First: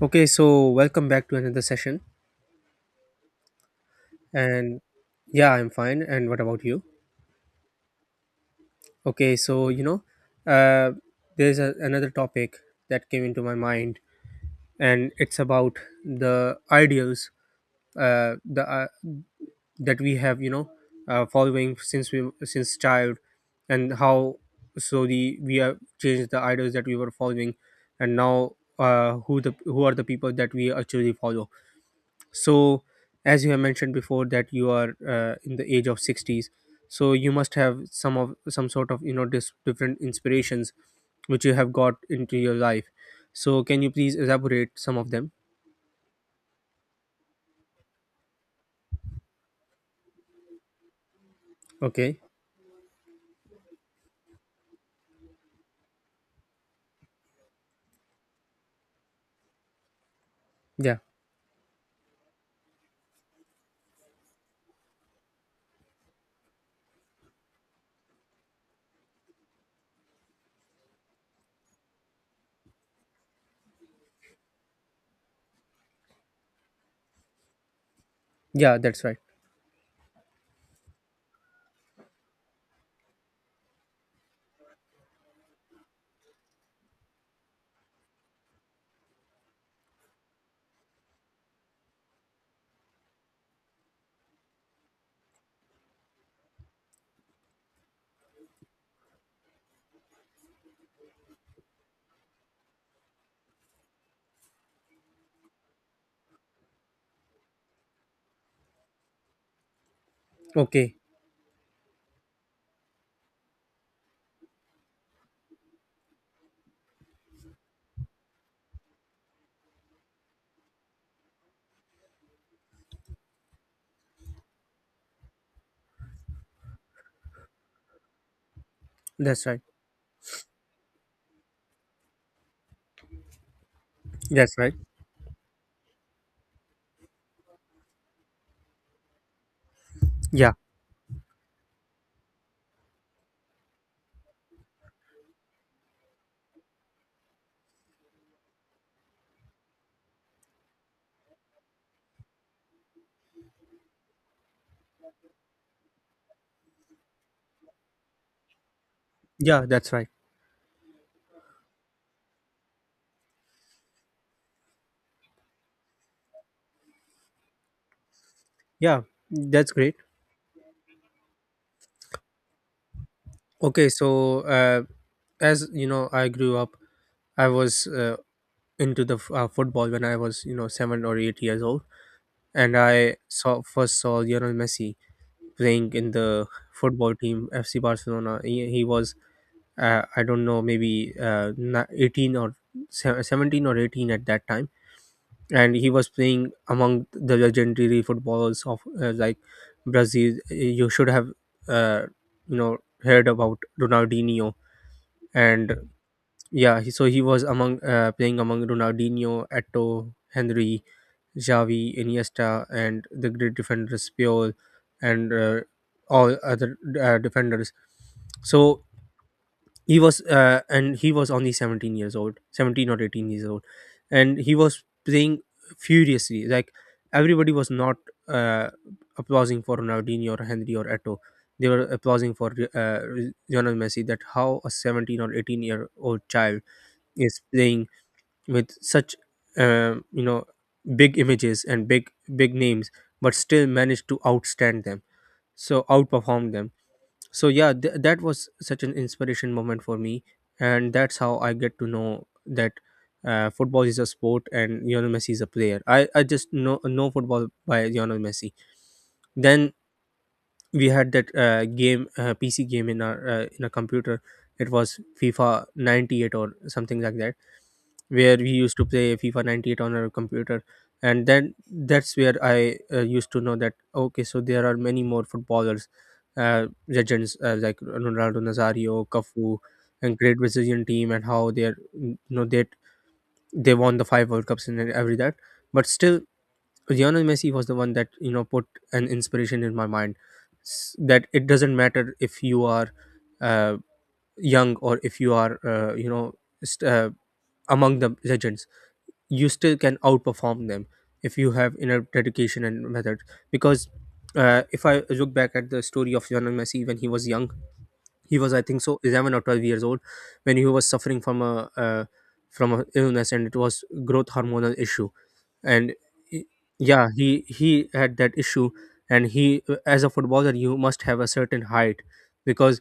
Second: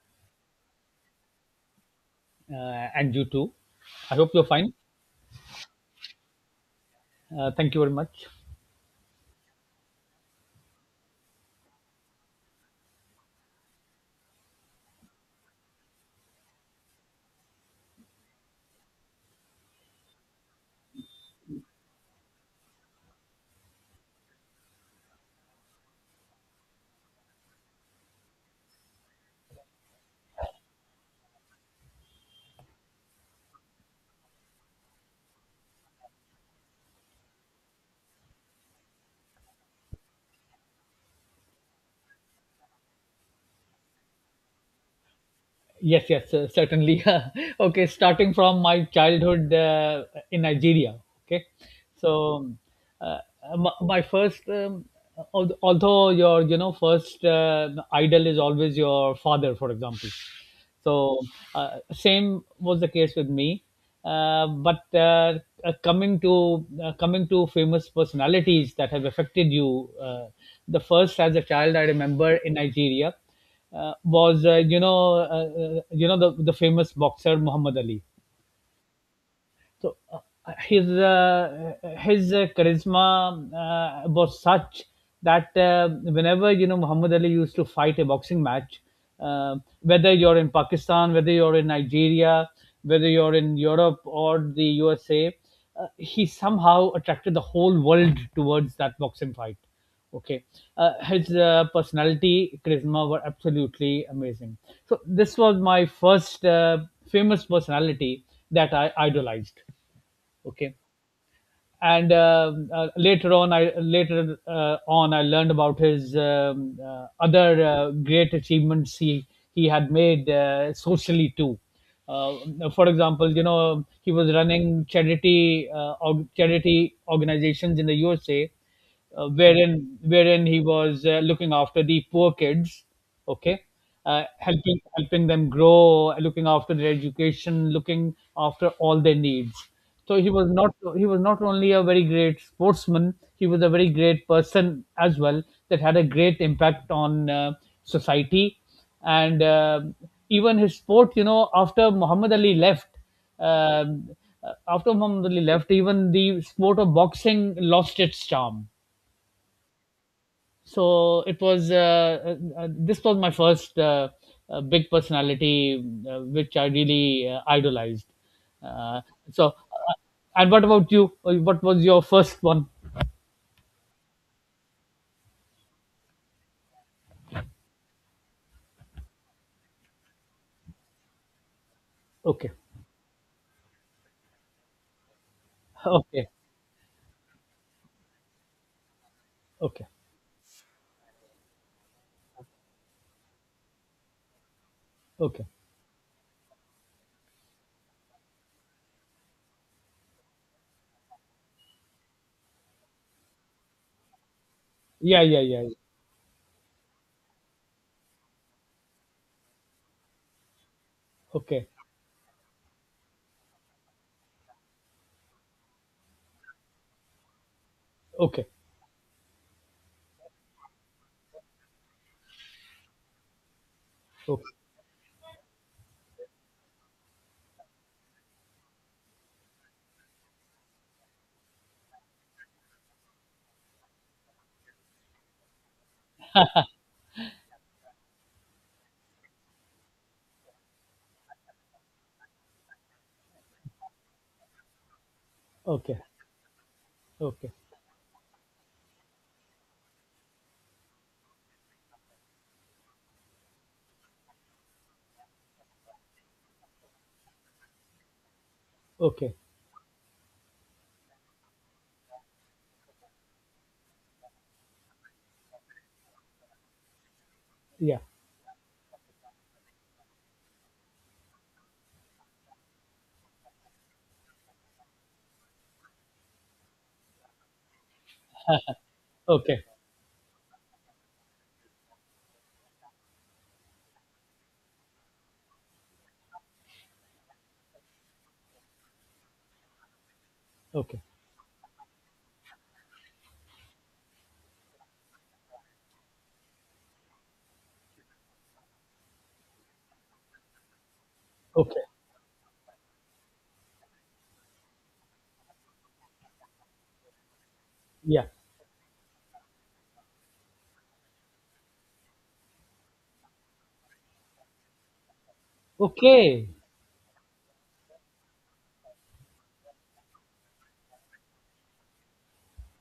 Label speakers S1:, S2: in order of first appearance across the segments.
S1: Okay, so welcome back to another session.
S2: And you too. I hope you're fine.
S1: And Yeah, I'm fine. And what about you?
S2: Thank you very much.
S1: Okay, so uh, there's another topic that came into my mind, and it's about the ideals, the that we have, following since child, and how so the we have changed the ideals that we were following, and now, who are the people that we actually follow. So as you have mentioned before that you are in the age of 60s, so you must have some sort of, different inspirations which you have got into your life. So can you please elaborate some of them?
S2: Yes, yes, certainly. Okay, Starting from my childhood in Nigeria. Okay,
S1: Okay.
S2: so uh, my first, although your first idol is always your father, for example.
S1: Yeah,
S2: So same was the case with me. But coming to famous personalities that have affected you, the first as a child I remember in Nigeria was the famous boxer Muhammad Ali.
S1: yeah, that's right.
S2: So his uh, his charisma was such that whenever Muhammad Ali used to fight a boxing match, whether you're in Pakistan, whether you're in Nigeria, whether you're in Europe or the USA, he somehow attracted the whole world towards that boxing fight. Okay, his personality, charisma were absolutely amazing. So this was my first famous personality that I idolized. Okay,
S1: Okay.
S2: and later on I learned about his other great achievements he had made socially too. Uh, for example, you know he was running charity charity organizations in the USA,
S1: That's right.
S2: wherein he was looking after the poor kids, okay,
S1: That's right.
S2: helping them grow, looking after their education, looking after all their needs. So
S1: Yeah,
S2: he was not only a very great sportsman, he was a very great person as well, that had a great impact on society. And even his sport, you know, after Muhammad Ali left, um, even the sport of boxing lost its charm.
S1: yeah, that's right.
S2: So it was this was my first big personality which I really idolized. uh,
S1: Yeah.
S2: so,
S1: That's great.
S2: and what about you? What was your first one?
S1: Okay, so, as you know, I grew up. I was into football when I was, 7 or 8 years old,
S2: Okay.
S1: and I saw first saw Lionel Messi playing in
S2: Okay.
S1: the football team FC Barcelona. He was,
S2: Okay.
S1: I don't know, maybe, 18, or 17 or 18 at that time,
S2: Okay.
S1: and he was playing among the legendary footballers of, like, Brazil. You should have, uh, heard about Ronaldinho.
S2: Yeah, yeah, yeah, yeah.
S1: And, yeah, so he was, among playing among Ronaldinho, Eto, Henry,
S2: Okay.
S1: Xavi, Iniesta, and the great defenders Puyol, and all other, defenders.
S2: Okay.
S1: So he was only 17 years old, 17 or 18 years old, and
S2: Okay.
S1: he was playing furiously. Like, everybody was not, uh, applauding for Ronaldinho or Henry or Eto. They were applauding for, uh, Lionel Messi. That, how a 17 or 18-year-old child is playing with such, um, you know big images and big names, but still managed to outstand them,
S2: Okay.
S1: outperform them. So
S2: Okay.
S1: yeah, that was such an inspiration moment for me, and that's how I get to know that, football is a sport and Lionel Messi is a player. I just know football by Lionel Messi.
S2: Okay.
S1: Then we had that, game PC game in our in a computer. It was FIFA 98 or something like that,
S2: Yeah.
S1: where we used to play FIFA 98 on our computer. And then that's where I, used to know that, okay, so there are many more footballers, legends, like Ronaldo Nazario, Cafu,
S2: Okay.
S1: and great Brazilian team, and how they're, they won the five World Cups and every that. But still, Lionel Messi was the one that, put an inspiration in my mind,
S2: Okay.
S1: that it doesn't matter if you are, uh, young, or if you are, st- uh, among the legends, you still can outperform them if you have
S2: Okay.
S1: inner dedication and method. Because, if I look back at the story of Lionel Messi when he was young,
S2: Yeah.
S1: he was, I think so, 11 or 12 years old when he was suffering from a illness, and it was growth hormonal issue. And, he-
S2: Okay.
S1: yeah, he had that issue, and he, as a footballer, you must have a certain height, because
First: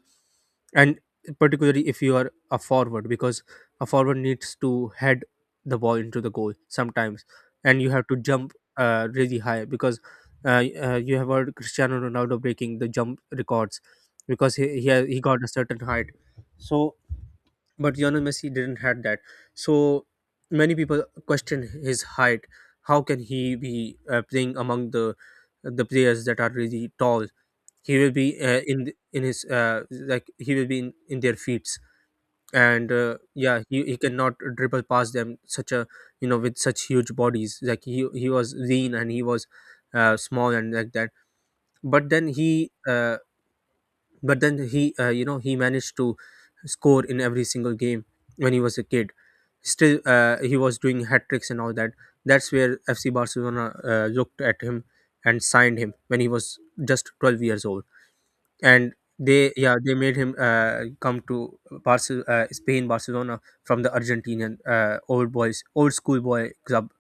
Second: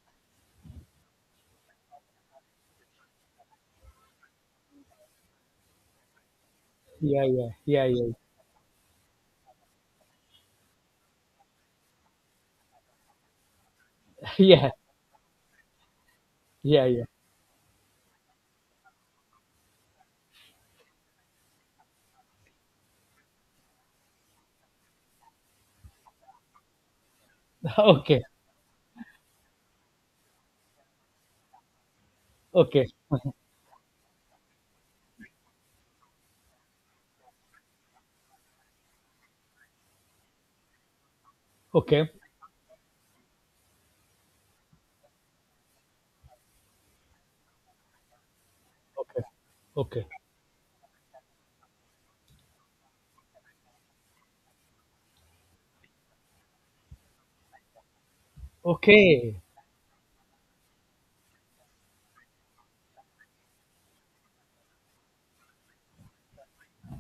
S1: and particularly if you are a forward, because a forward needs to head the ball into the goal
S2: Yeah,
S1: sometimes,
S2: yeah,
S1: and
S2: yeah,
S1: you have
S2: yeah.
S1: to jump, really high, because, you have heard Cristiano Ronaldo breaking the jump records, because
S2: Yeah,
S1: he got a certain height.
S2: yeah,
S1: so
S2: yeah.
S1: but Lionel Messi didn't had that. So many people question his height. How can he be, playing among the players that are really tall? He will
S2: okay
S1: be, in th- in his like he will be in their feet,
S2: okay.
S1: and, yeah, he cannot dribble past them, such a you know with such huge bodies. Like, he was lean, and he was, small and like that. But
S2: Okay.
S1: then he uh, but then he you know he managed to score in every single game when he was a kid.
S2: Okay.
S1: Still,
S2: Okay.
S1: he was doing hat tricks and all that. That's where FC Barcelona, looked at him and signed him when he was just 12 years old, and,
S2: Okay.
S1: they yeah, they made him, come to Spain, Barcelona, from the Argentinian, old school boy club.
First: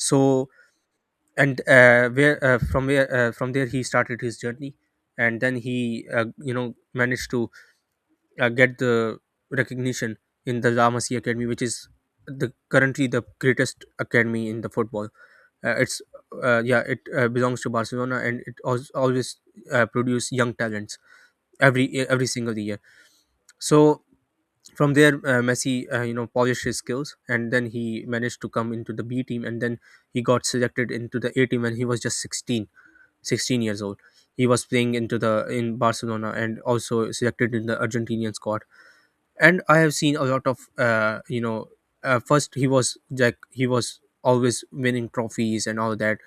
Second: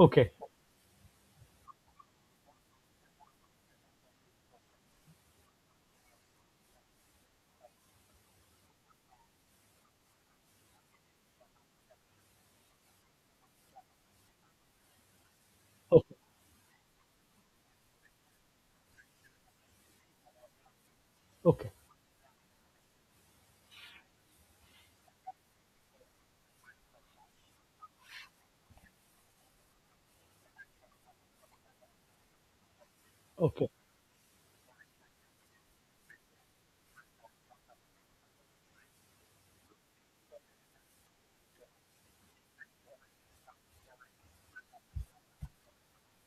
S2: Okay.
S1: and where from where from there he started his journey, and then he, managed to, get the recognition in the La Masia Academy, which is the currently the greatest academy in the football. It's
S2: Okay.
S1: Yeah, it, belongs to Barcelona, and it, always, produce young talents
S2: Okay.
S1: every single year. So from there, Messi, polished his skills, and then he managed to come into the B team, and then he got selected into the A team when he was just sixteen
S2: Okay.
S1: years old. He was playing into the in Barcelona, and also selected in the Argentinian squad. And I have seen a lot of, first he was, always winning trophies and all that.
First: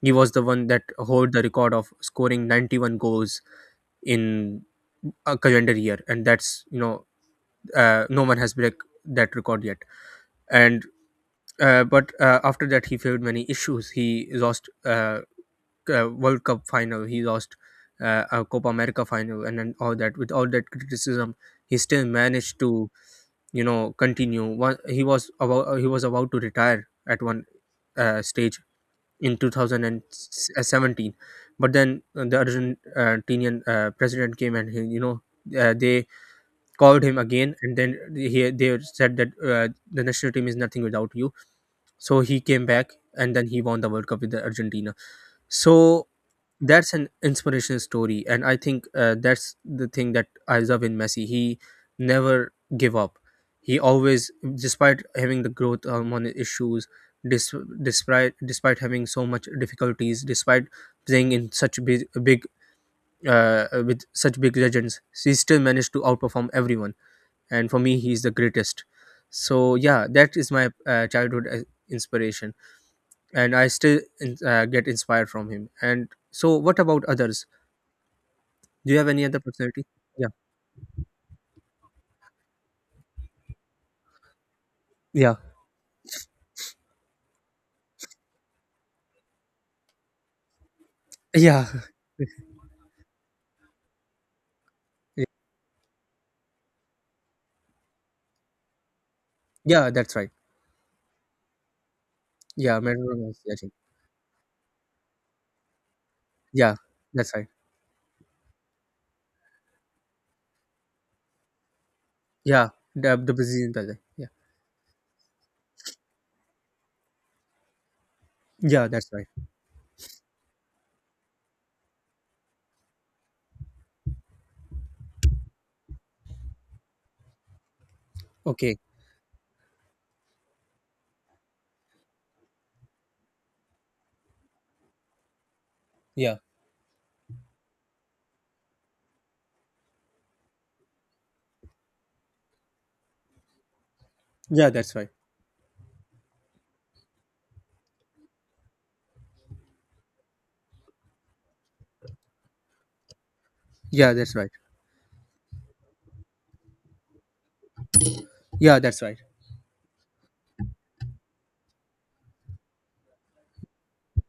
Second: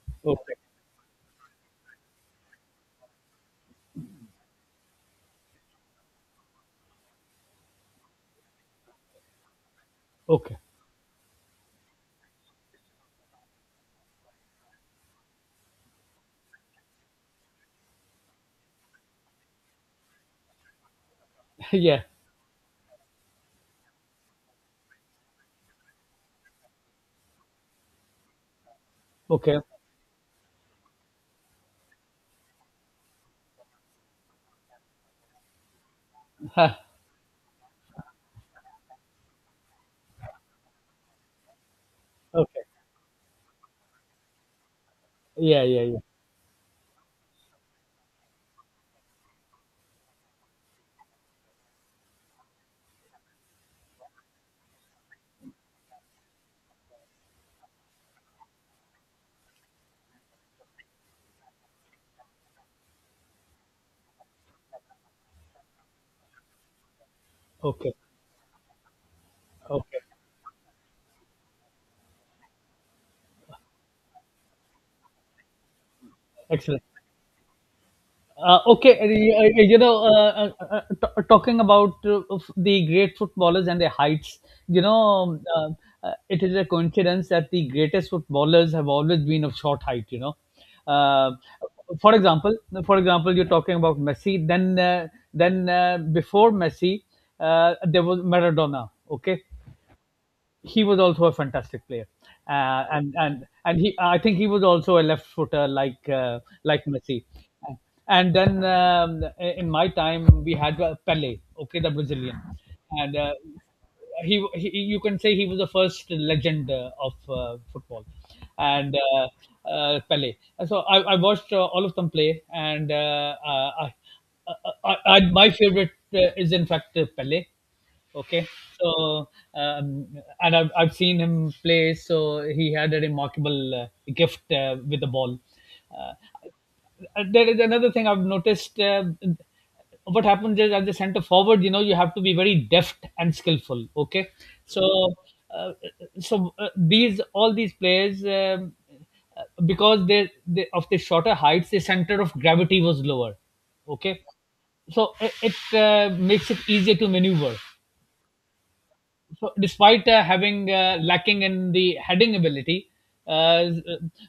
S1: He was the
S2: Okay.
S1: one that hold the record of scoring 91 goals in a calendar year, and that's, no one has break that record yet.
S2: Okay.
S1: And, but after that he faced many issues. He lost, world cup final. He lost, a Copa America final, and all that. With all that criticism, he
S2: Yeah.
S1: still managed to, continue. He was about he was about to retire at one, stage, in
S2: Okay.
S1: 2017. But then, the Argentinian, president came and, he, you know they called him again, and then he they said that, the national team is nothing without you. So he
S2: Okay.
S1: came back, and then he won the World Cup with the Argentina.
S2: Yeah. Yeah. Yeah.
S1: So that's an inspirational story, and I think, that's the thing that I love in Messi. He never give up. He always, despite having the growth hormone issues, dis- despite having so much difficulties, despite playing in such, big, big with such big legends, he still managed to outperform everyone, and for
S2: Okay.
S1: me, he's the greatest. So
S2: Okay.
S1: yeah, that is my, childhood, inspiration, and I still, get inspired from him. And so what
S2: Excellent.
S1: about others?
S2: Uh,
S1: Do
S2: okay,
S1: you have any other
S2: uh, you
S1: personality?
S2: know,
S1: Yeah.
S2: talking about of the great footballers and their heights, you know,
S1: Yeah.
S2: it is a coincidence that the greatest footballers have always been of short height. You know, uh,
S1: Yeah.
S2: for example, you're talking about Messi. Then, before Messi, there was Maradona. Okay,
S1: Y yeah, that's right.
S2: he was also a fantastic player,
S1: Yeah,
S2: and
S1: Maradona was
S2: and
S1: the legend.
S2: and he, I think he was also a left footer
S1: Yeah,
S2: like Messi.
S1: that's right.
S2: And then in my time we had Pele, okay, the Brazilian,
S1: Yeah,
S2: and
S1: the Brazilian Pele. Yeah.
S2: he, you can say he was the first legend of football,
S1: Yeah,
S2: and
S1: that's right.
S2: Pele. And so I watched all of them play, and I, I, I, my favorite is in fact Pele. Okay,
S1: Okay.
S2: so um, and I've seen him play. So he had a remarkable gift with the ball. Uh,
S1: Yeah.
S2: there is another thing I've noticed. What happens is at the center forward, you know, you have to be very deft and skillful. Okay,
S1: Yeah, that's right.
S2: so uh, these, all these players. Because they of the shorter heights, the center of gravity was lower.
S1: Yeah,
S2: Okay,
S1: that's right.
S2: so it makes it easier to maneuver.
S1: Yeah, that's right.
S2: So despite having lacking in the heading ability, uh, uh,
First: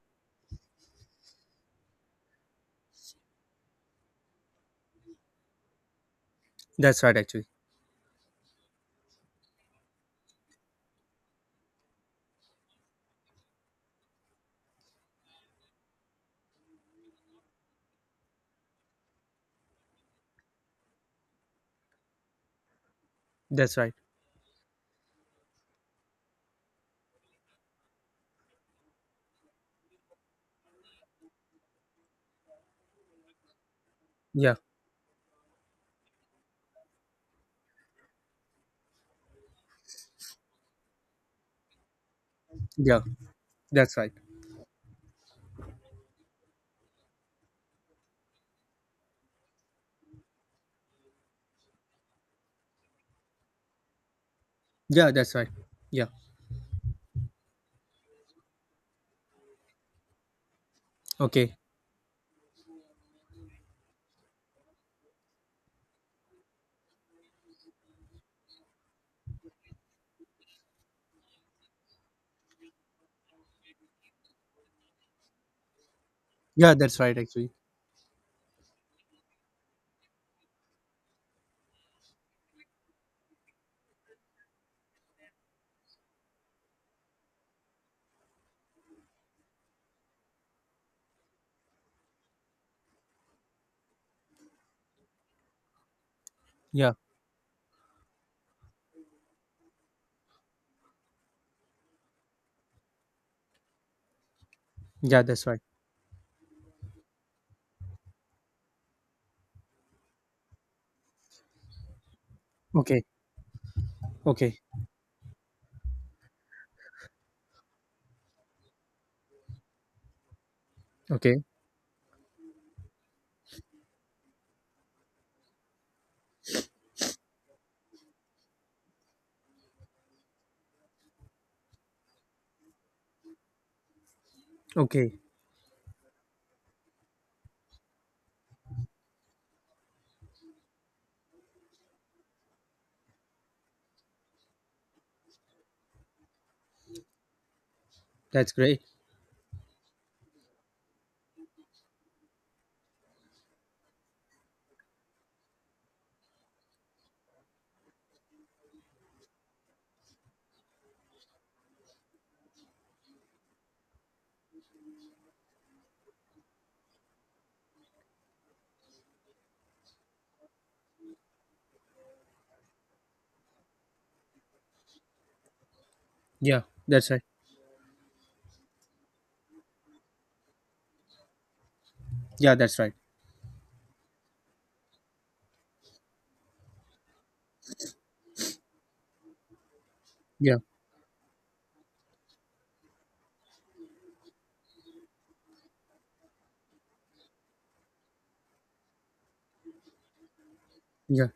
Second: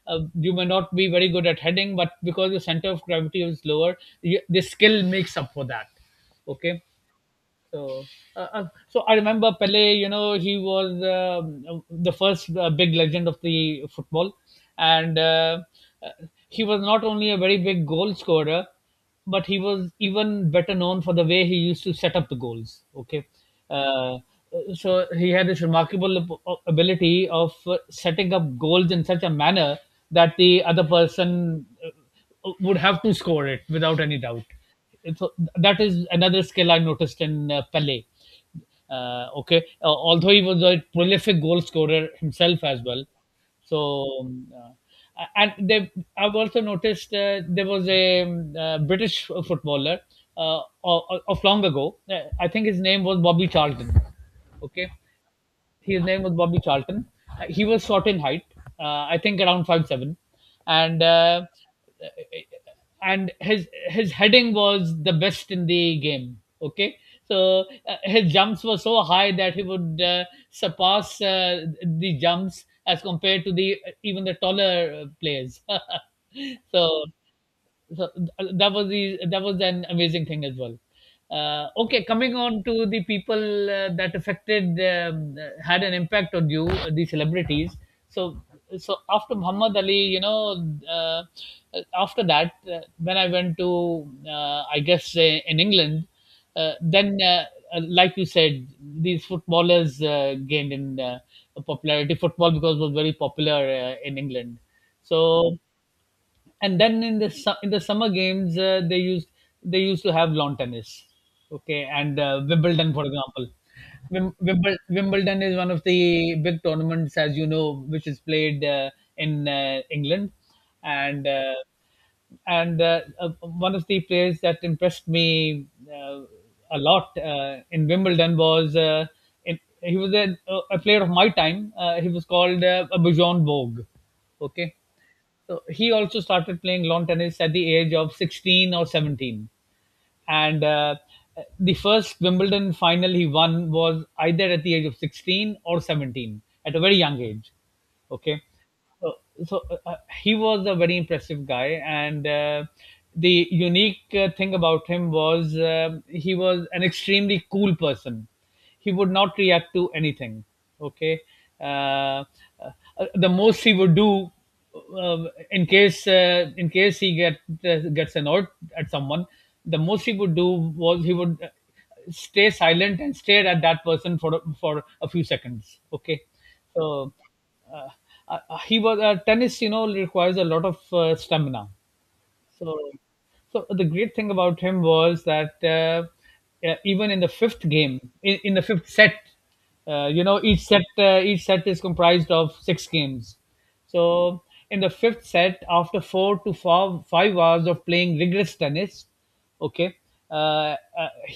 S2: you may not be very good at heading, but because the center of gravity is lower, you, the skill makes up for that. Okay,
S1: That's right actually.
S2: so, uh, uh, so I remember Pele. You know, he was the first big legend of the football, and uh, he was not only a very big goal scorer, but he was even better known for the way he used to set up the goals. Okay,
S1: That's right.
S2: uh, so he had this remarkable ability of setting up goals in such a manner that the other person would have to score it without any doubt.
S1: Yeah.
S2: it's, that is another skill I noticed in Pele. Okay, Although he was a prolific goal scorer himself as
S1: Yeah,
S2: well.
S1: that's right.
S2: So, I've also noticed there was a British footballer uh, of, of long ago. I think his name was Bobby Charlton. Okay,
S1: Yeah, that's right.
S2: his
S1: Yeah.
S2: name was Bobby Charlton. He was short in height, uh, I think around 5'7", and
S1: Okay.
S2: his heading was the best in the game. Okay, so his jumps were so high that he would surpass the jumps as compared to the even the taller players.
S1: Yeah, that's
S2: So
S1: right actually.
S2: that was the that was an amazing thing as well. Okay, coming on to the people that affected, had an impact on you, the celebrities. So, after Muhammad Ali, you know, uh, after that when I went to, I guess, in England,
S1: Yeah.
S2: then like you said, these footballers gained in popularity, football, because it was very popular in England.
S1: Yeah, that's
S2: So,
S1: right.
S2: and then in the in the summer games they used to have lawn tennis, okay, and Wimbledon,
S1: Okay.
S2: for example.
S1: Okay.
S2: Wimbledon is one of the big tournaments, as you know, which is played in England, and
S1: Okay.
S2: and uh, uh, one of the players that impressed me uh, a lot in Wimbledon was in, he was a player of my time. He was called Bijon Bogue. Okay,
S1: Okay.
S2: so he also started playing lawn tennis at the age of 16 or 17. And the first Wimbledon final he won was either at the age of 16 or 17, at a very young age. Okay,
S1: That's great.
S2: so so, uh, uh, he was a very impressive guy, and the unique thing about him was, he was an extremely cool person, he would not react to anything. Okay, uh, uh, the most he would do, uh, in case, he gets annoyed at someone, the most he would do was he would stay silent and stare at that person for a few seconds. Okay,
S1: Yeah, that's
S2: so
S1: right.
S2: uh, he was, tennis, you know, requires a lot of stamina.
S1: Yeah,
S2: So,
S1: that's right.
S2: so the great thing about him was that even in the fifth game, in the fifth set, you know,
S1: Yeah.
S2: each set is comprised of six games. So in the fifth set, after four to five, 5 hours of playing rigorous tennis, okay, uh, uh,
S1: Yeah.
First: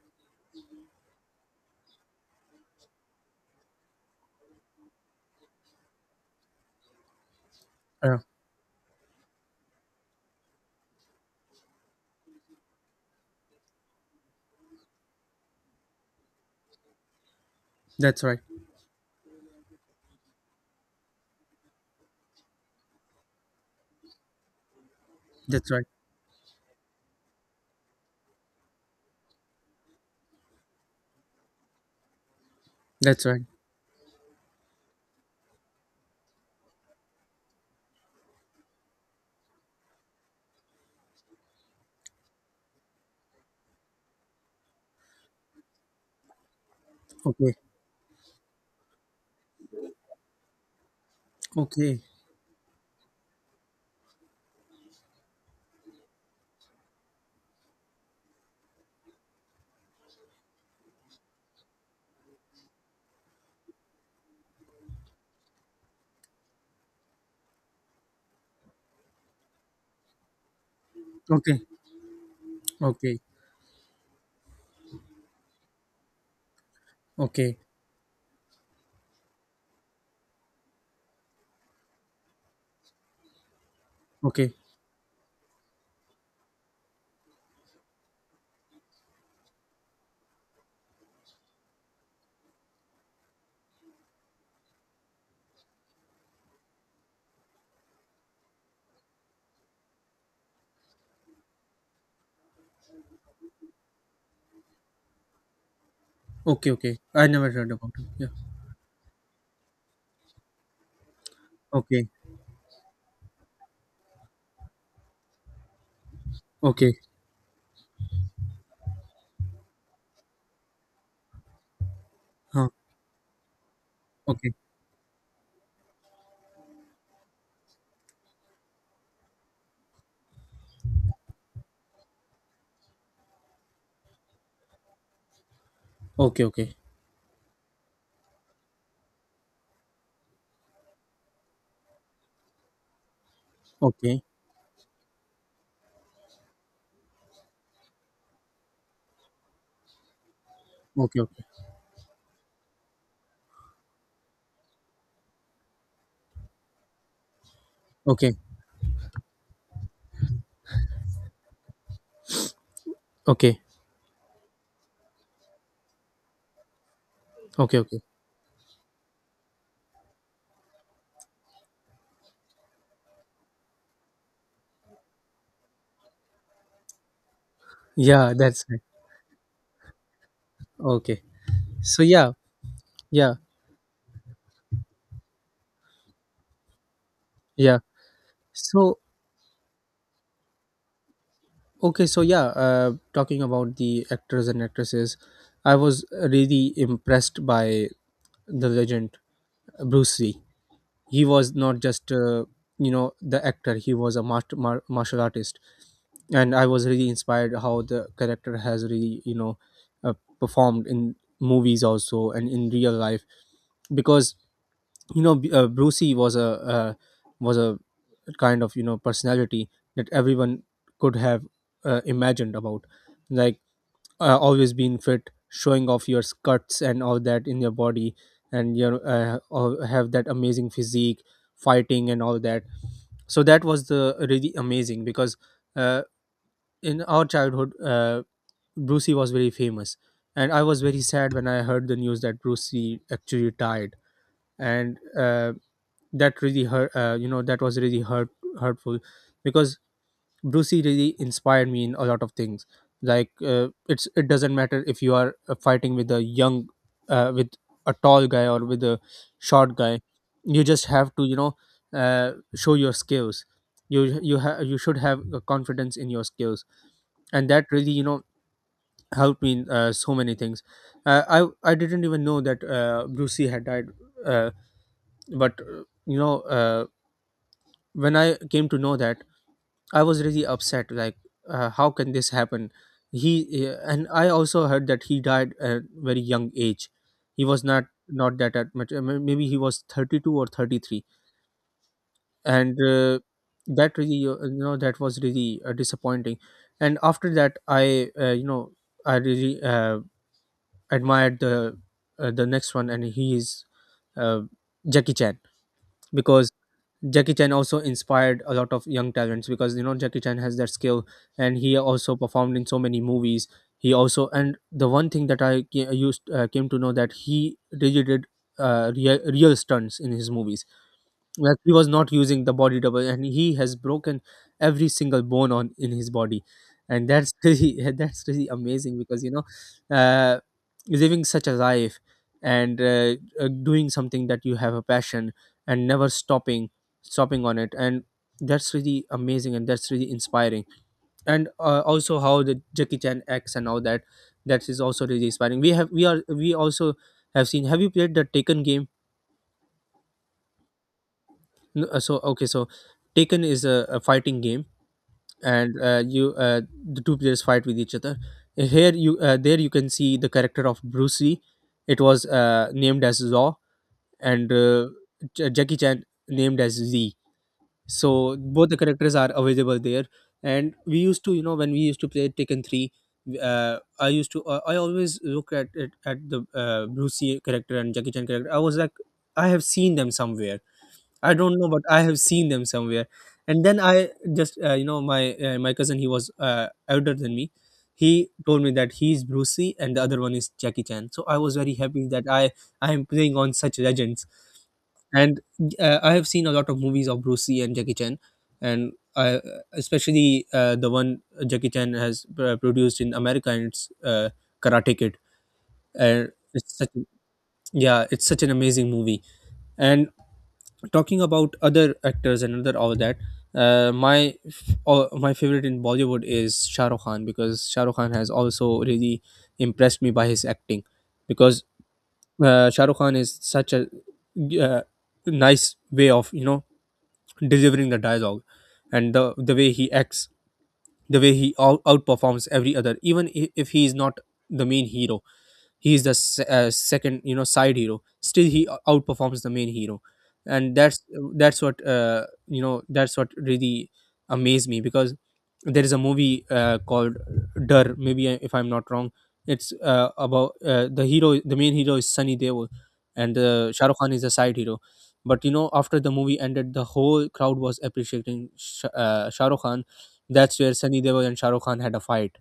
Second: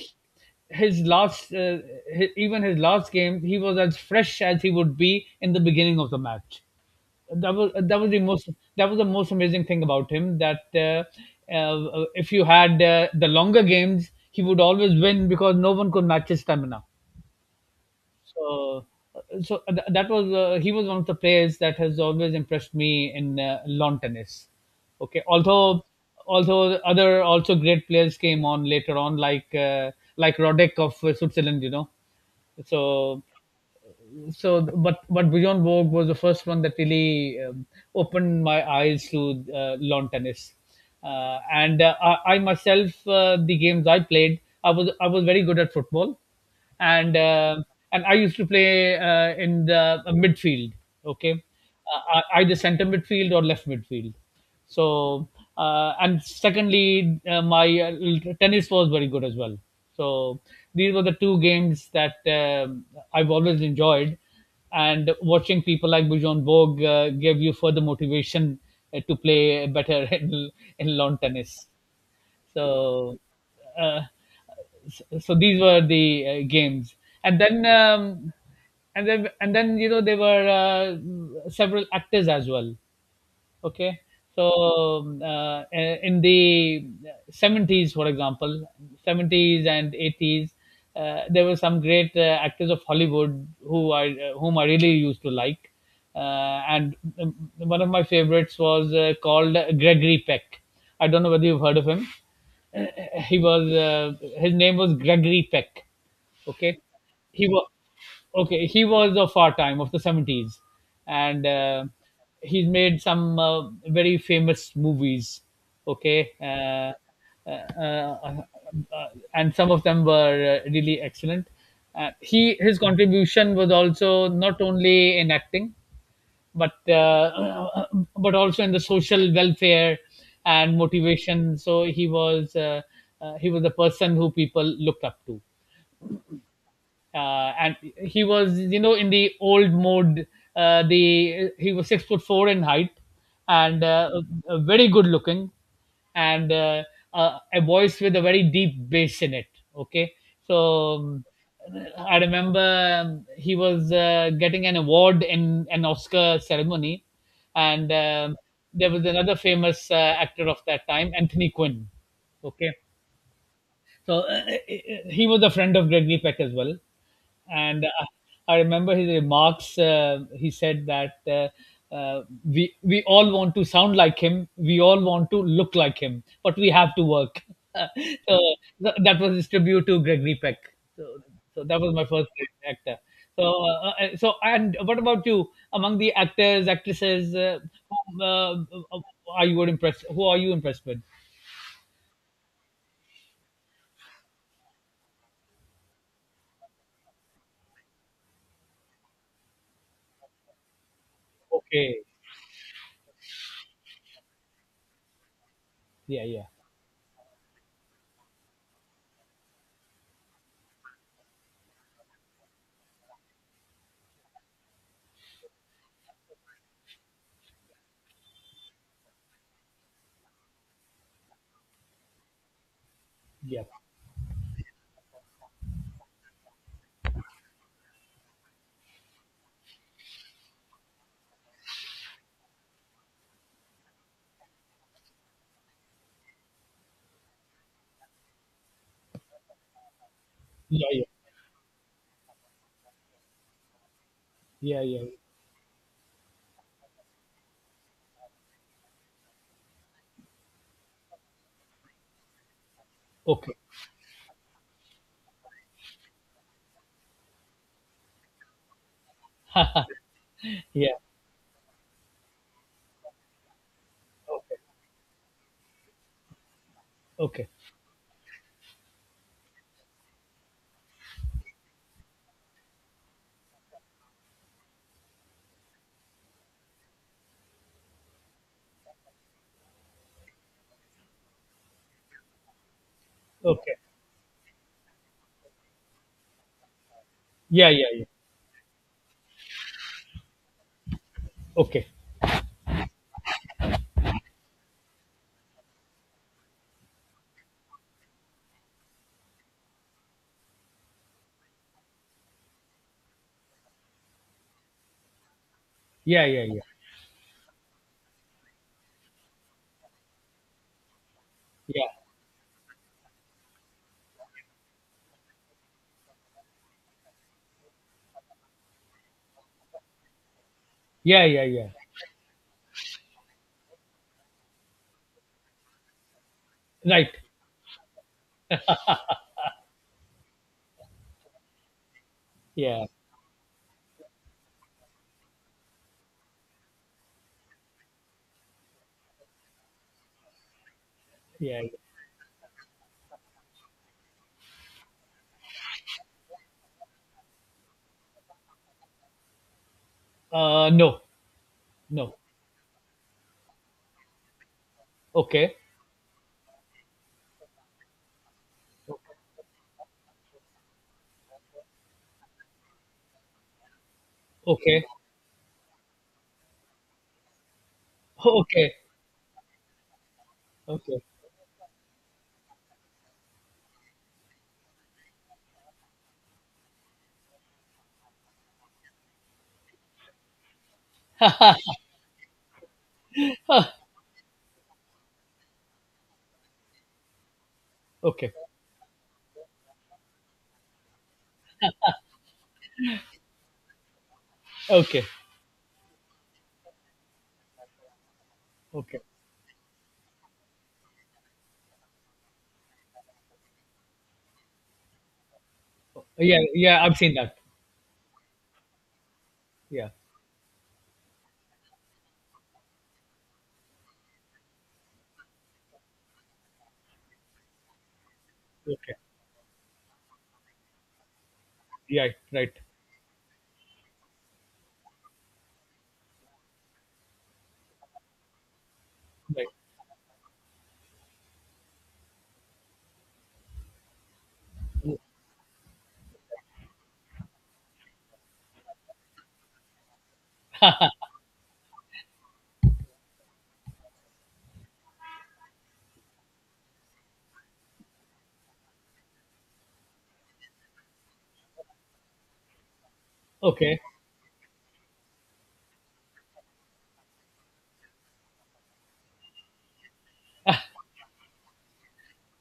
S2: his last hi even his last game, he was as fresh as he would be in the beginning of the match. That was
S1: Uh,
S2: the most, that was the most amazing thing about him, that if you had the longer games he would always win because no one could match his stamina.
S1: that's right.
S2: So that was, he was one of the players that has always impressed me in lawn tennis. Okay,
S1: That's right.
S2: although, other also great players came on later on, like Roddick of Switzerland, you know. So,
S1: That's right.
S2: but Bjorn Borg was the first one that really opened my eyes to lawn tennis. And I myself, the games I played, I was very good at football, and
S1: Okay.
S2: I used to play in the midfield, okay,
S1: Okay.
S2: I, either center midfield or left midfield. So and secondly, my tennis was very good as well. So these were the two games that I've always enjoyed, and watching people like Bujon Borg gave you further motivation to play better in lawn
S1: Okay.
S2: tennis. So.
S1: Okay.
S2: Uh, so these were the games, and
S1: Okay.
S2: then and then, you know, there were several actors as well. Okay, so
S1: Okay.
S2: in the 70s, for example, 70s and 80s, there were some great actors of Hollywood who I whom I really used to like, uh, and one of my favorites was called Gregory Peck. I don't know whether you've heard of him. uh, he was, his name was Gregory Peck.
S1: Okay.
S2: Okay,
S1: Okay. I
S2: he
S1: never
S2: was
S1: heard about it. Yeah.
S2: okay. He was of our time, of the 70s, and
S1: Okay.
S2: he's made some very famous movies. Okay,
S1: Okay.
S2: uh, uh, uh, uh, and some of them were really excellent. He
S1: Huh.
S2: his contribution was also
S1: Okay.
S2: not only in acting, but uh, uh, but also in the social welfare and motivation. So he was the person who people looked up to,
S1: Okay. Okay.
S2: and he was, in the old mode. Uh, the he was 6'4" in height, and uh,
S1: Okay.
S2: uh, very good looking, and a voice with a very deep bass in it. Okay. so
S1: Okay.
S2: um, I remember, he was getting an award in an Oscar ceremony, and
S1: Okay. Okay.
S2: um there was another famous actor of that time, Anthony Quinn. Okay.
S1: Okay.
S2: So he was a friend of Gregory Peck as well,
S1: Okay.
S2: and
S1: Okay.
S2: uh, I remember his remarks. He said that, we all want to sound like him, we all want to look like him, but we have to work.
S1: Yeah.
S2: so
S1: That's right.
S2: th- that was his tribute to Gregory Peck. So,
S1: Okay.
S2: so that was
S1: So
S2: my first
S1: yeah.
S2: actor.
S1: Yeah.
S2: So and what about you? Among the actors, actresses,
S1: Yeah.
S2: whom,
S1: So
S2: uh, are you impressed? Who are you impressed with?
S1: okay. So yeah. Talking about the actors and actresses, I was really impressed by the legend Bruce Lee. He was not
S2: Okay.
S1: just, the actor. He was a master, martial artist.
S2: Yeah, yeah,
S1: And I was really inspired how the character has really, uh, performed in movies also and in real life, because, Brucey uh, was a kind of, personality that everyone could have, imagined about, like,
S2: yeah,
S1: always being fit, showing off your cuts and all that in your body, and, have that amazing physique, fighting and all that. So that was the really amazing because, uh, in our childhood, Bruce Lee was very famous, and I was
S2: yeah,
S1: very
S2: yeah.
S1: sad when I heard the news that Bruce Lee actually died.
S2: Yeah,
S1: And,
S2: yeah.
S1: that really hurt. That was really hurtful, because Brucey really inspired me in a lot of things. Like,
S2: Okay.
S1: it doesn't matter if you are, fighting with a young, with a tall guy, or with a short guy. You just
S2: Yeah.
S1: have to, show your skills.
S2: Okay.
S1: You should have a confidence in your skills, and
S2: Okay.
S1: that really, helped me in, so many things. I didn't even know that, Brucey had died, uh, but, when I came to know that, I was really upset. Like, how can this happen? He
S2: Okay.
S1: and I also heard that he died at very young age. He was
S2: Yeah, yeah, yeah.
S1: not that at much. Maybe he was 32 or 33,
S2: Okay.
S1: and, that really, that was really, disappointing. And after that, I you know I really admired the next one, and he is uh, Jackie Chan
S2: Yeah, yeah,
S1: because
S2: yeah.
S1: Jackie Chan also inspired a lot of young talents because you know Jackie Chan has that skill and he
S2: Yeah.
S1: also performed in so many movies. He also, and the one thing that I ca- used came to know, that he really did real stunts in his movies,
S2: Yeah, yeah,
S1: like
S2: yeah.
S1: he was not using the body double, and he has broken every single bone on in his body, and
S2: Right.
S1: that's really that's really amazing because you know, uh, living such a life and
S2: Yeah.
S1: doing something that you have a passion and never stopping on it, and that's really amazing and that's really inspiring. And
S2: Yeah. Yeah.
S1: also how the Jackie Chan acts and all that, that is also really inspiring. We also have seen. Have you played the Taken game?
S2: No.
S1: No,
S2: No.
S1: so okay, so Taken is a fighting game,
S2: Okay.
S1: and you the two players fight with each other. Here, you there you can see the character of Bruce Lee. It was named as Zaw, and
S2: Okay.
S1: Jackie Chan named as Z. So both
S2: Okay.
S1: the characters are available there. And we
S2: Okay.
S1: used to, when we used to play Taken Three, I used to I always look at the Bruce Lee character and Jackie Chan character. I was like, I have seen them somewhere, I don't know, but I have seen them somewhere. And
S2: Huh.
S1: then I just, you know, my my cousin, he was older than me. He
S2: Okay.
S1: told me that he's Bruce Lee and the other one is Jackie Chan. So I was very happy that I am playing on such legends.
S2: Okay.
S1: And I have seen a lot of movies of Bruce Lee and Jackie Chan, and
S2: Okay.
S1: especially the one Jackie Chan has produced in America, and it's Karate Kid. And
S2: Yeah,
S1: it's
S2: yeah,
S1: such,
S2: I've seen that.
S1: yeah, it's such an amazing movie,
S2: Yeah.
S1: and talking about other actors and other all that, my favorite in Bollywood is Shah Rukh Khan because Shah Rukh Khan has also
S2: Okay.
S1: really impressed me by his acting, because
S2: Yeah, right.
S1: Shah Rukh Khan is such a uh, nice way of, delivering the dialogue, and the
S2: Right.
S1: the way he acts, the way he outperforms every other, even if he is not the main hero, he is the second, side hero, still he outperforms the main hero, and that's what you know that's what really amazed me, because there is a movie called Dur, maybe, if I'm not wrong, it's about, the hero, the main hero is Sunny Deol, and
S2: Okay.
S1: Shah Rukh Khan is the side hero. But after the movie ended, the whole crowd was appreciating Shah Rukh Khan. That's where Sunny Deol and Shah Rukh Khan had a fight,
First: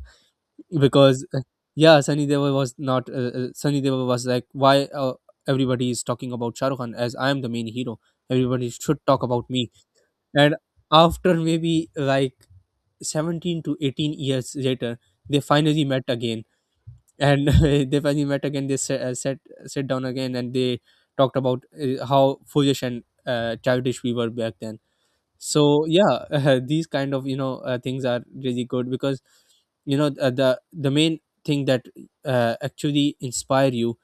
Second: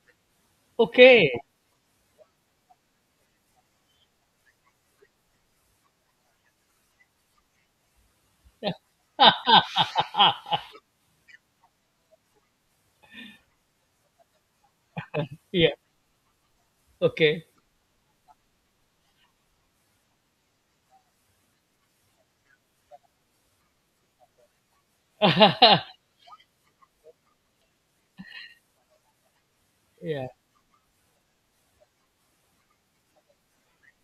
S1: because
S2: Okay.
S1: yeah, Sunny Deol was not, Sunny Deol was like, why everybody is talking about shahrukh khan, as I am the main hero, everybody should talk about me. And after, maybe, like, 17 to 18 years later, they
S2: Yeah.
S1: finally met again,
S2: Okay.
S1: and they finally met again, they sat down again, and they talked about how foolish and childish we were back then. So yeah, these kind of, things are really good, because
S2: Yeah.
S1: the main thing that actually inspire you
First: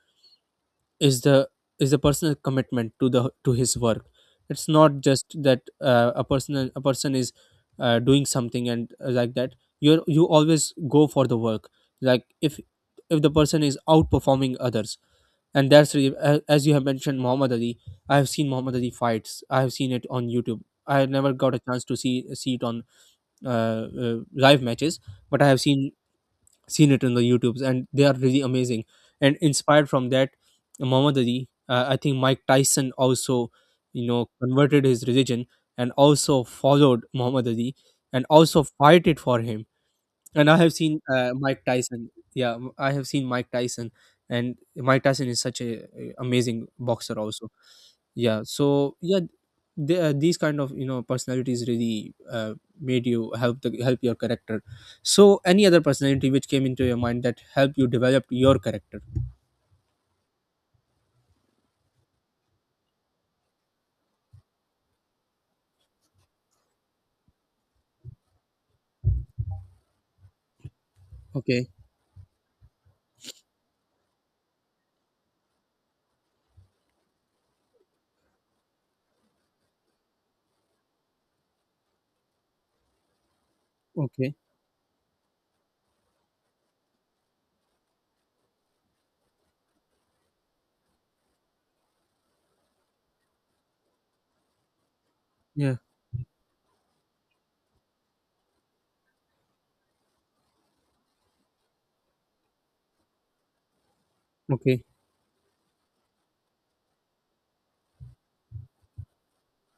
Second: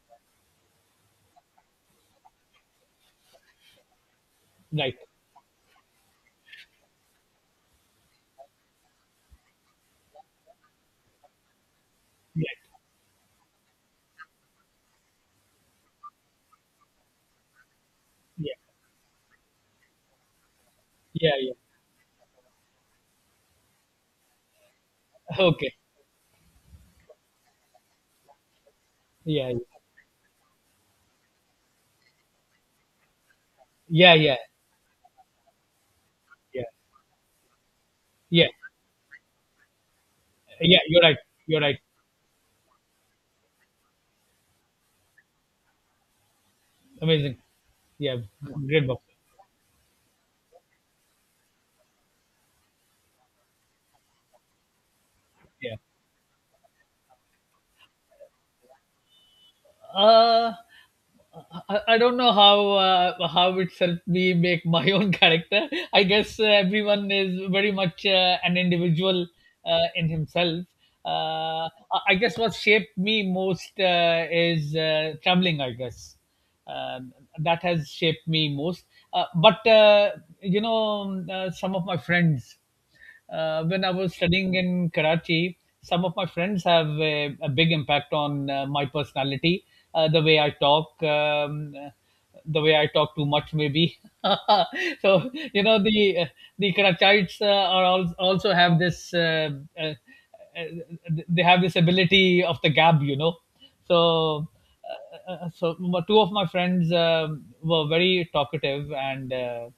S1: is the personal commitment to his work. It's
S2: Right.
S1: not just that a person is doing something and like that, you always go for the work, like, if
S2: Right.
S1: the person is outperforming others, and that's really, as you have mentioned, Muhammad Ali. I have seen
S2: Yeah.
S1: Muhammad Ali fights, I have seen it on YouTube, I never
S2: Yeah, yeah.
S1: got a chance to see it on live matches, but I have
S2: Okay.
S1: seen it on the YouTubes and they are really amazing, and
S2: Yeah, yeah.
S1: inspired from that, Muhammad Ali. I think Mike Tyson also,
S2: Yeah, yeah.
S1: converted his religion and also
S2: Yeah.
S1: followed Muhammad Ali and
S2: Yeah,
S1: also fighted for him, and I have
S2: yeah,
S1: seen
S2: you're right. You're
S1: Mike
S2: right.
S1: Tyson. Yeah, I have seen Mike Tyson, and Mike Tyson is such a amazing boxer.
S2: Amazing.
S1: Also,
S2: Yeah,
S1: yeah.
S2: great
S1: So
S2: book.
S1: yeah, these kind of, personalities really, made you, help the help your character. So any
S2: Yeah.
S1: other personality which came into your mind that helped you develop your character?
S2: Uh, I don't know how, how it's helped me make my own character. I guess everyone is very much an individual, in himself. Uh,
S1: Okay.
S2: I guess what shaped me most, is traveling. I guess, um, that has shaped me most. But, you know, some of my friends. When I was
S1: Okay.
S2: studying in Karachi, some of my friends have a big impact on my personality, the way I talk, the way I talk too much, maybe. so you
S1: Yeah.
S2: know the, the Karachites, are, also have this. Uh, uh, they have this ability of the gab. So
S1: Okay.
S2: so two of my friends, were very talkative and,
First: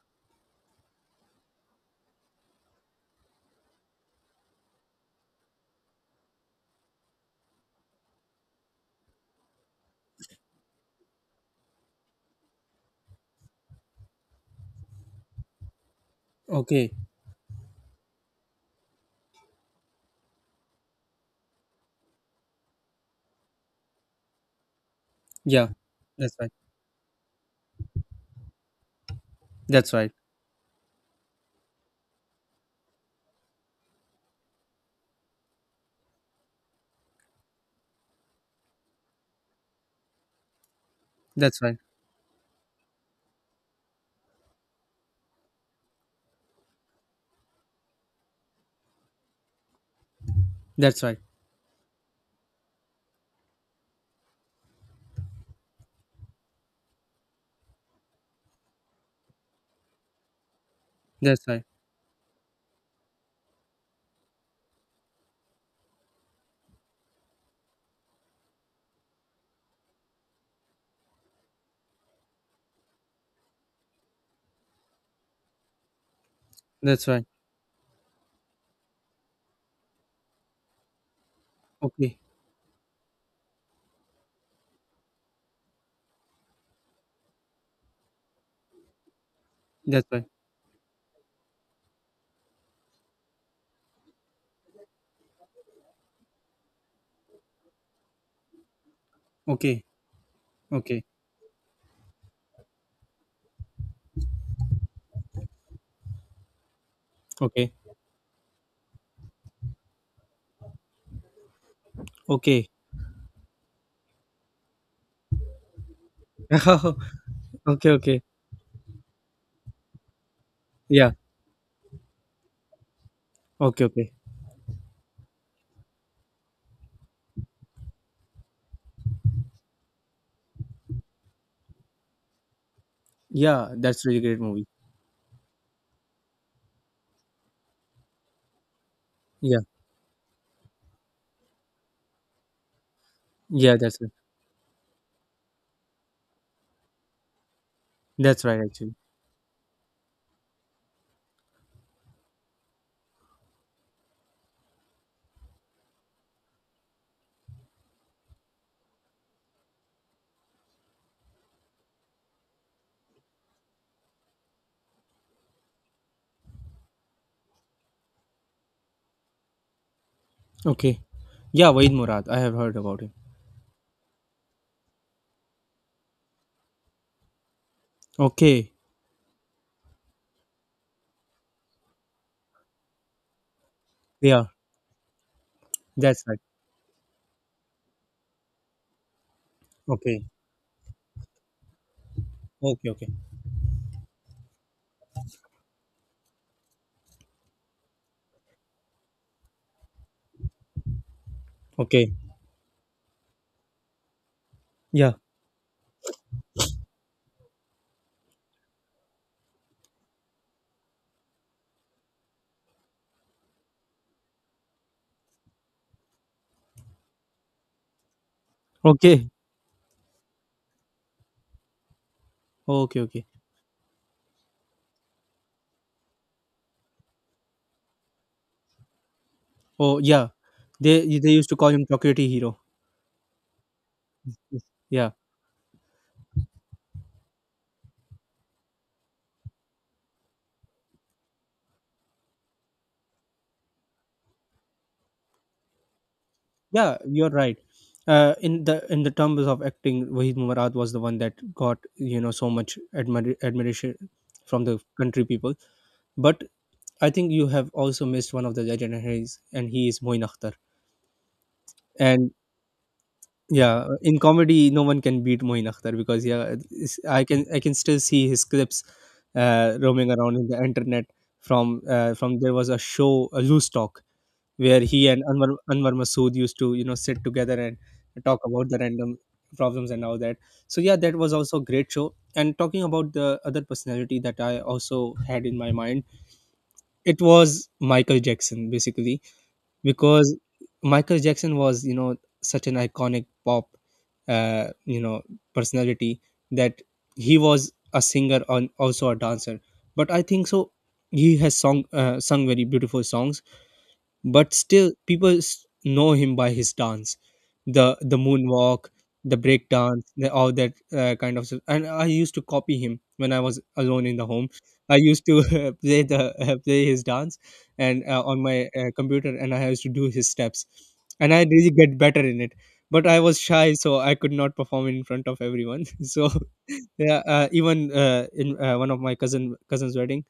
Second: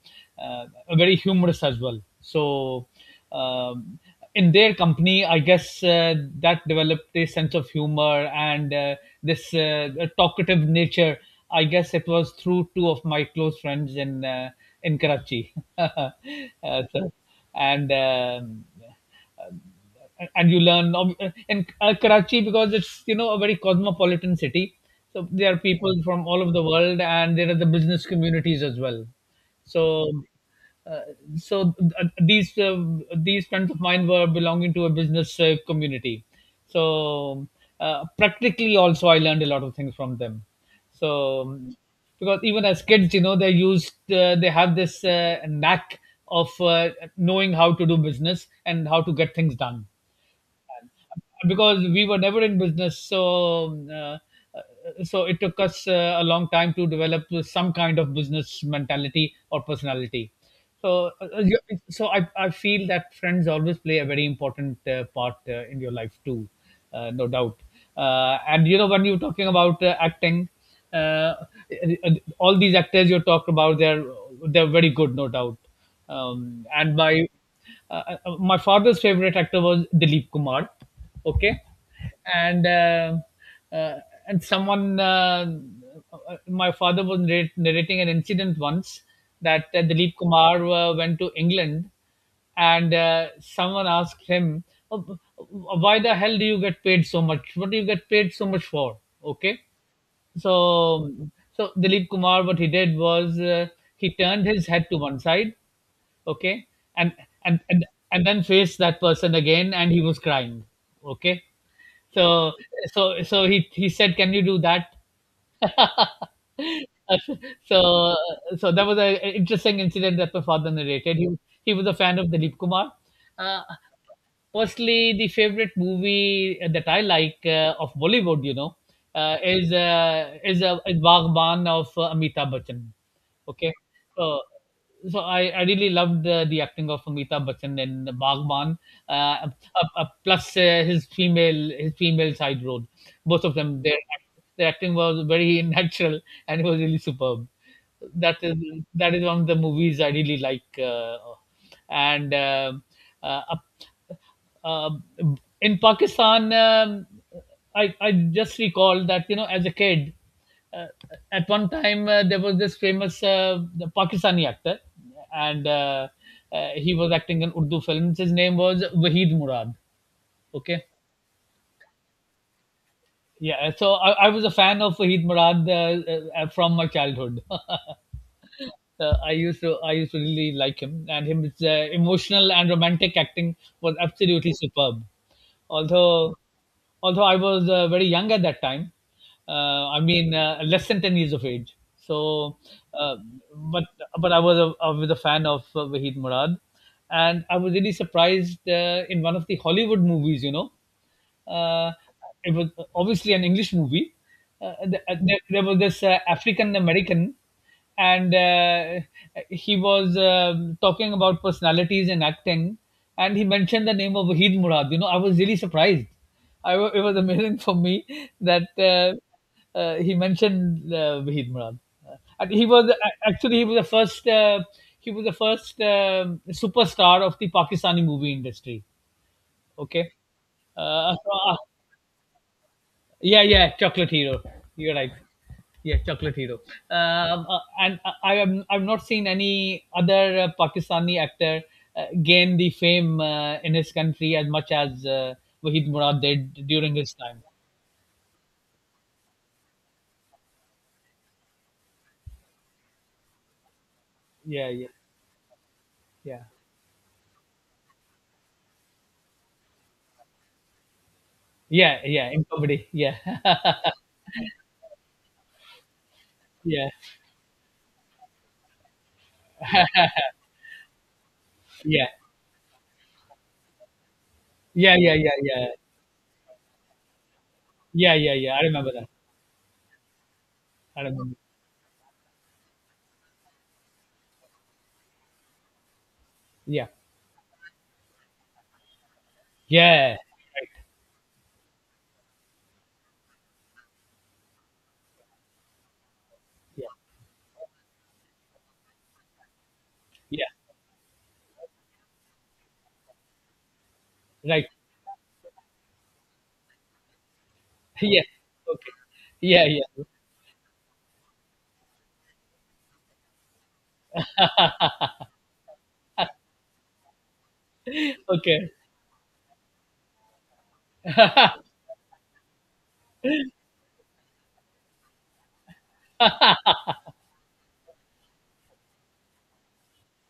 S2: uh, very humorous as well. Um, in their company, I guess that developed a sense of humor and this talkative nature. I guess it was through two of my close friends in, in Karachi.
S1: Okay.
S2: So, and um, and you learn, in Karachi, because it's, a very cosmopolitan city. So there are
S1: Yeah.
S2: people from
S1: That's
S2: all
S1: right.
S2: over the world, and there are the business communities as well.
S1: That's right.
S2: So, uh, so uh, these uh, these friends of mine were belonging to a business community. So, practically, also I learned a lot of things from them. So
S1: That's right.
S2: um, because even as kids, they have this knack of, knowing how to do business and how to get things done,
S1: That's right.
S2: because we were never in business. So it took us a long time to develop some kind of business mentality or personality. so uh, uh,
S1: That's
S2: you-
S1: right.
S2: so I, I feel that friends always play a very important part in your life too, no doubt. And when you're talking about acting, uh, all these actors you talk about, they're very good, no doubt. um, and
S1: That's right.
S2: my uh, uh, my father's favorite actor was Dilip Kumar. Okay.
S1: Okay.
S2: And uh, uh, and someone, my father was narrating an incident once, that
S1: That's
S2: Dilip
S1: right.
S2: Kumar went to England, and someone asked him, "Oh, why the hell do you get paid so much? What do you get paid so much for?" Okay.
S1: Okay. Okay.
S2: So so Dilip Kumar, what he did was, he turned his head to one side. Okay. and and
S1: Okay.
S2: and and then faced that person again, and he was crying. Okay. so
S1: Okay.
S2: so so he he said, "Can you do that?"
S1: Okay,
S2: so
S1: okay.
S2: so that was an interesting incident that my father
S1: Yeah.
S2: narrated. He was a fan of Dilip Kumar. Uh,
S1: Okay, okay.
S2: Personally, the favorite movie that I like, of Bollywood, is Baagban of, Amitabh Bachchan.
S1: Yeah,
S2: Okay.
S1: that's really great
S2: so
S1: movie.
S2: so I, I really loved the acting of Amitabh Bachchan in Baagban. uh, uh,
S1: Yeah.
S2: Plus, his female side role. Both of
S1: Yeah,
S2: them,
S1: that's
S2: their
S1: it.
S2: their acting was very natural, and it was really superb. That
S1: That's
S2: is
S1: right actually.
S2: that is one of the movies I really like. And uh, um in Pakistan, I just recall that, you know, as a kid, uh, at one time, there was this famous, the Pakistani actor, and he was acting in Urdu films. His name was Wahid Murad. Okay.
S1: Okay. Yeah, Waid Murad. I have heard about him.
S2: Yeah. So I was a fan of Wahid Murad, from my childhood.
S1: Okay.
S2: I used to really like him, and his emotional and romantic acting was
S1: Yeah,
S2: absolutely superb.
S1: that's
S2: although
S1: right.
S2: although I was very young at that time. I
S1: Okay.
S2: mean, less than 10 years of age. So,
S1: Okay, okay.
S2: uh, but but I was a fan of Wahid Murad, and I was really surprised, in one of the Hollywood movies. You know, uh,
S1: Okay.
S2: it was obviously an English movie. Uh, th-
S1: Yeah.
S2: uh, there, there was this African American, and he was, talking about personalities and acting, and he mentioned the name of Wahid Murad. You know, I was really surprised. It was amazing for me that,
S1: Okay.
S2: he mentioned Wahid Murad. Uh, and he was
S1: Okay,
S2: uh,
S1: okay.
S2: actually he was the first he was the first superstar of the Pakistani movie industry.
S1: Oh,
S2: Okay.
S1: yeah.
S2: uh,
S1: They
S2: so
S1: they used to
S2: uh,
S1: call him chocolatey hero.
S2: yeah, yeah, Chocolate Hero.
S1: Yes.
S2: You're
S1: Yeah.
S2: right. Yeah, Chocolate Hero. And I am I've not seen any other Pakistani actor gain the fame in his country as much as, Wahid Murad did during
S1: Yeah,
S2: his
S1: you're
S2: time.
S1: right. In the terms of acting, Wahid Murad was the one that got, so much admiration from
S2: Yeah,
S1: the
S2: yeah,
S1: country people. But
S2: yeah,
S1: I think you have also missed one of the legendaries, and he is Moin Akhtar.
S2: yeah, yeah.
S1: And
S2: In comedy, yeah.
S1: yeah, in comedy, no one can beat Moin Akhtar, because yeah,
S2: Yeah,
S1: I can still see his clips roaming around in the internet.
S2: yeah,
S1: From There was a show, a loose talk, where
S2: yeah,
S1: he
S2: yeah,
S1: and
S2: yeah,
S1: Anwar
S2: yeah,
S1: Anwar Masood used to, sit together and
S2: yeah, yeah,
S1: talk
S2: yeah. I
S1: about the
S2: remember that.
S1: random problems and all that. So yeah,
S2: I
S1: that was
S2: remember.
S1: also a great show. And talking about the other personality that I also had in my mind,
S2: Yeah,
S1: it was Michael Jackson, basically,
S2: yeah, right.
S1: because Michael Jackson was, such an iconic pop, uh, you know personality, that
S2: Yeah,
S1: he was a singer and also a dancer, but I
S2: yeah,
S1: think so, he has song sung very beautiful songs, but
S2: right.
S1: still people know him by his dance, the the
S2: Yeah.
S1: moonwalk,
S2: Okay.
S1: the
S2: Yeah,
S1: break
S2: yeah.
S1: dance, all that kind of stuff, and I used to copy him when I was alone in the home. I used to play the play his dance, and on my
S2: Okay.
S1: computer, and I used to do his steps, and I really get better in it, but I was shy so I could not perform in front of everyone. So yeah, even in one of my cousin's wedding,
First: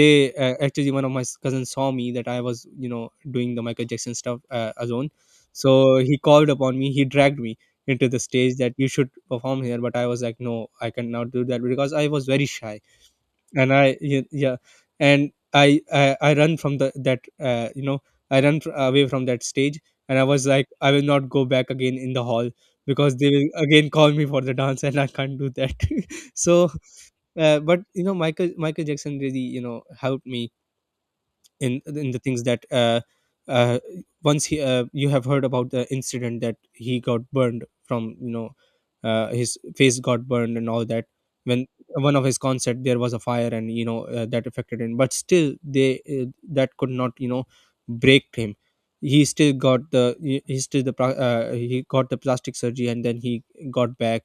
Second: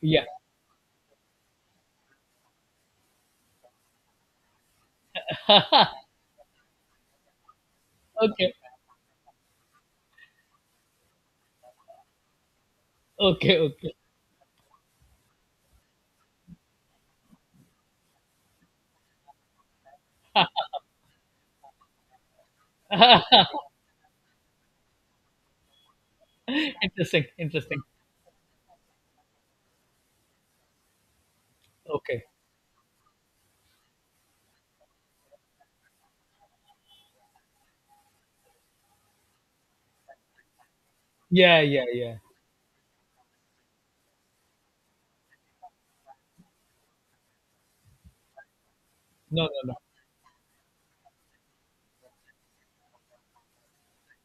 S2: Yeah.
S1: actually, one of my cousins saw me that I was, doing the Michael Jackson stuff, alone, so he called upon me, he dragged me into the
S2: Okay.
S1: stage that you should perform here, but I was like, no, I cannot do that because I was very shy,
S2: Okay,
S1: and
S2: okay.
S1: yeah, and I run from the, that, I run away from that stage, and I was like, I will not go back again in the hall, because they will again call me for the dance, and I can't do that. So
S2: Interesting,
S1: but
S2: interesting.
S1: Michael Jackson really, helped me in the
S2: Okay.
S1: things that, uh, once he you have heard about the incident that he got burned from, his face got burned and all that,
S2: Yeah,
S1: when
S2: yeah, yeah.
S1: one of his concert there was a fire, and, that affected him, but still they that could not, break him. He
S2: No,
S1: still
S2: no, no.
S1: got the, he still the, he got the plastic surgery, and then he got back,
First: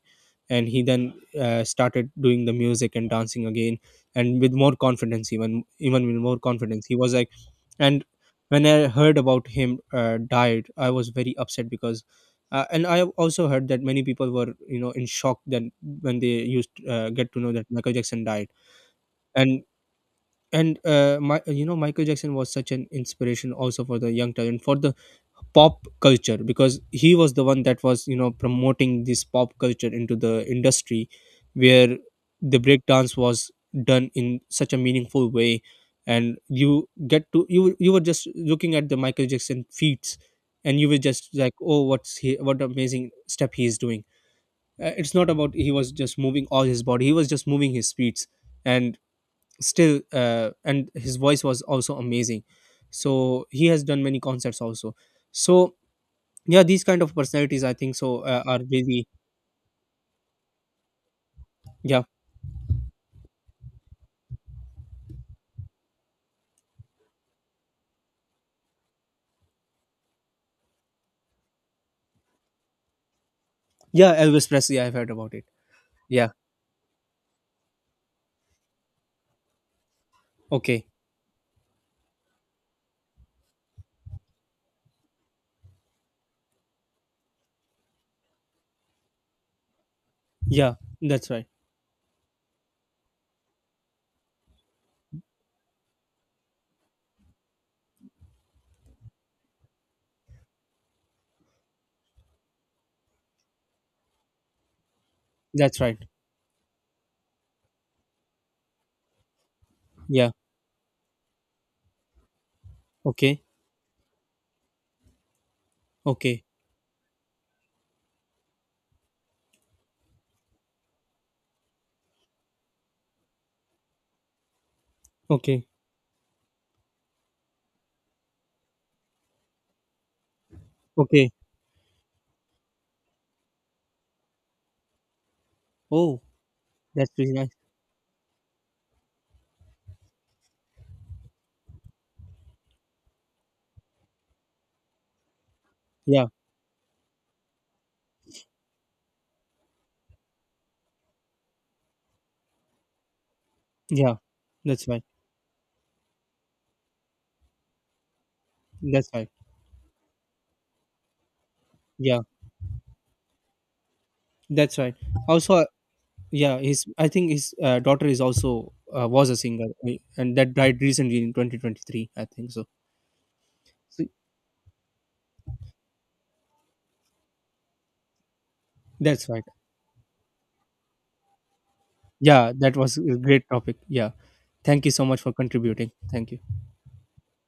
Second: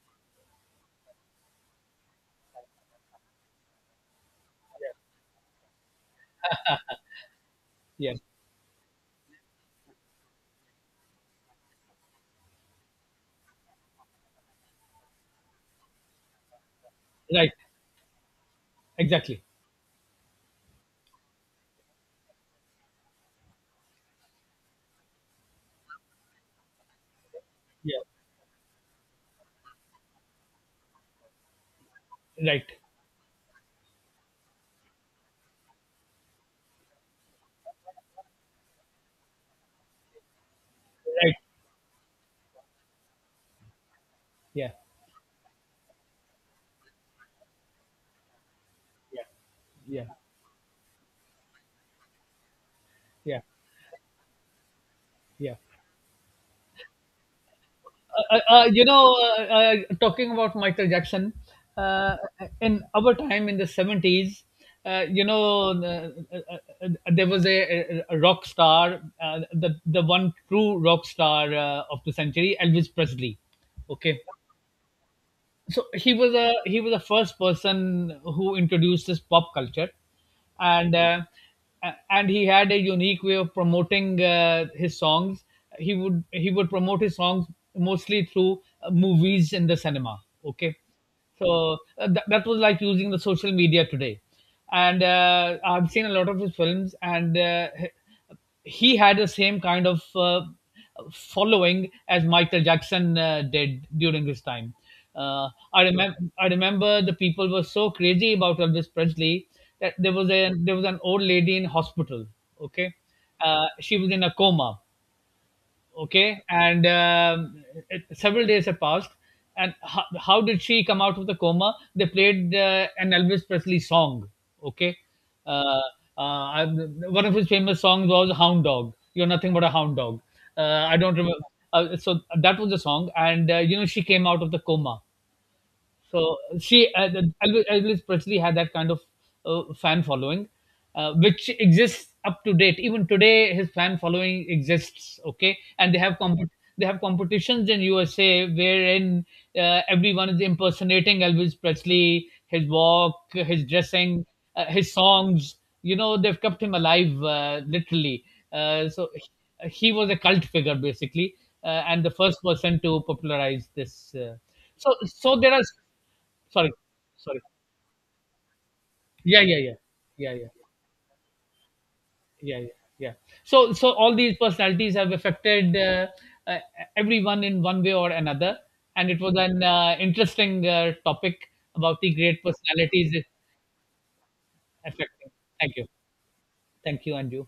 S1: and he then, started doing the music and dancing again, and with more confidence, even with more confidence he was. And
S2: Yeah.
S1: when I heard about him died, I was very upset, because, and I have also heard that many people were, in shock, that when they used, get to know
S2: Right.
S1: that Michael Jackson died.
S2: Exactly.
S1: and and my, Michael Jackson was such an inspiration also for the young talent, for the pop culture, because he was the one that
S2: Yeah.
S1: was, promoting this pop culture into the industry, where the
S2: Right.
S1: breakdance was done in such a meaningful way, and you get to you were just looking at the Michael Jackson feats, and you were just
S2: Right.
S1: like, oh, what amazing step he is doing.
S2: Yeah.
S1: It's not about he was just moving all his body, he was just moving his feet, and
S2: Yeah.
S1: still,
S2: Yeah.
S1: and his voice was also amazing.
S2: Yeah.
S1: So he has done many concerts also.
S2: Yeah.
S1: So yeah, these kind of personalities, I think so,
S2: Uh, uh,
S1: are
S2: uh, you
S1: really,
S2: know, uh, uh, Talking about Michael Jackson,
S1: yeah.
S2: uh, in our time in the 70s, uh, you know, the- uh, uh, there was a rock star, the one true rock star, of the century, Elvis Presley.
S1: Yeah,
S2: Okay.
S1: Elvis Presley, I've heard about it.
S2: so he
S1: Yeah.
S2: was a he was the first person who introduced this pop culture,
S1: Okay.
S2: and uh, and he had a unique way of promoting his songs. He would promote his songs mostly through movies in the cinema.
S1: Yeah.
S2: Okay.
S1: That's right.
S2: So that was like using the social media today, and I've seen a lot of his films, and he had the same kind of following as Michael Jackson did during his time. Uh,
S1: That's
S2: I
S1: right.
S2: remember, I remember the people were so crazy about Elvis Presley that there
S1: Yeah.
S2: was a there was an old lady in hospital. Okay.
S1: Okay.
S2: She was in a coma. Okay.
S1: Okay.
S2: And, several days have passed, and how did she come out of the coma? They played an Elvis Presley song. Okay.
S1: Okay.
S2: uh, I One of his famous songs was "Hound Dog", you're nothing but a hound dog. I don't
S1: Okay.
S2: remember. So that was the song, and she came out of the coma.
S1: Oh,
S2: So
S1: that's really nice.
S2: Elvis Presley had that kind of fan following, which exists up to date. Even today, his fan following exists. Okay, and they have
S1: Yeah.
S2: they have competitions in USA, wherein everyone is impersonating Elvis Presley, his walk, his
S1: Yeah,
S2: dressing,
S1: that's
S2: his
S1: right.
S2: songs. You know, they've kept him alive, literally. Uh,
S1: That's
S2: so
S1: right.
S2: he, he was a cult figure, basically, and the
S1: Yeah,
S2: first person to popularize this. Uh,
S1: that's
S2: so
S1: right.
S2: so there
S1: Also,
S2: are...
S1: yeah,
S2: sorry,
S1: his, I think
S2: sorry.
S1: his daughter is also, was a
S2: Yeah, yeah,
S1: singer.
S2: yeah, yeah.
S1: And
S2: Yeah,
S1: that died recently in 2023, I think
S2: yeah,
S1: so.
S2: yeah, yeah. So
S1: So
S2: all these personalities have affected, uh, everyone in one way or another, and it
S1: that's
S2: was
S1: right.
S2: an, interesting topic about the great
S1: Yeah, that was a
S2: personalities
S1: great topic. Yeah, thank you so much
S2: affecting.
S1: for
S2: Thank you.
S1: contributing. Thank you.
S2: Thank you and you.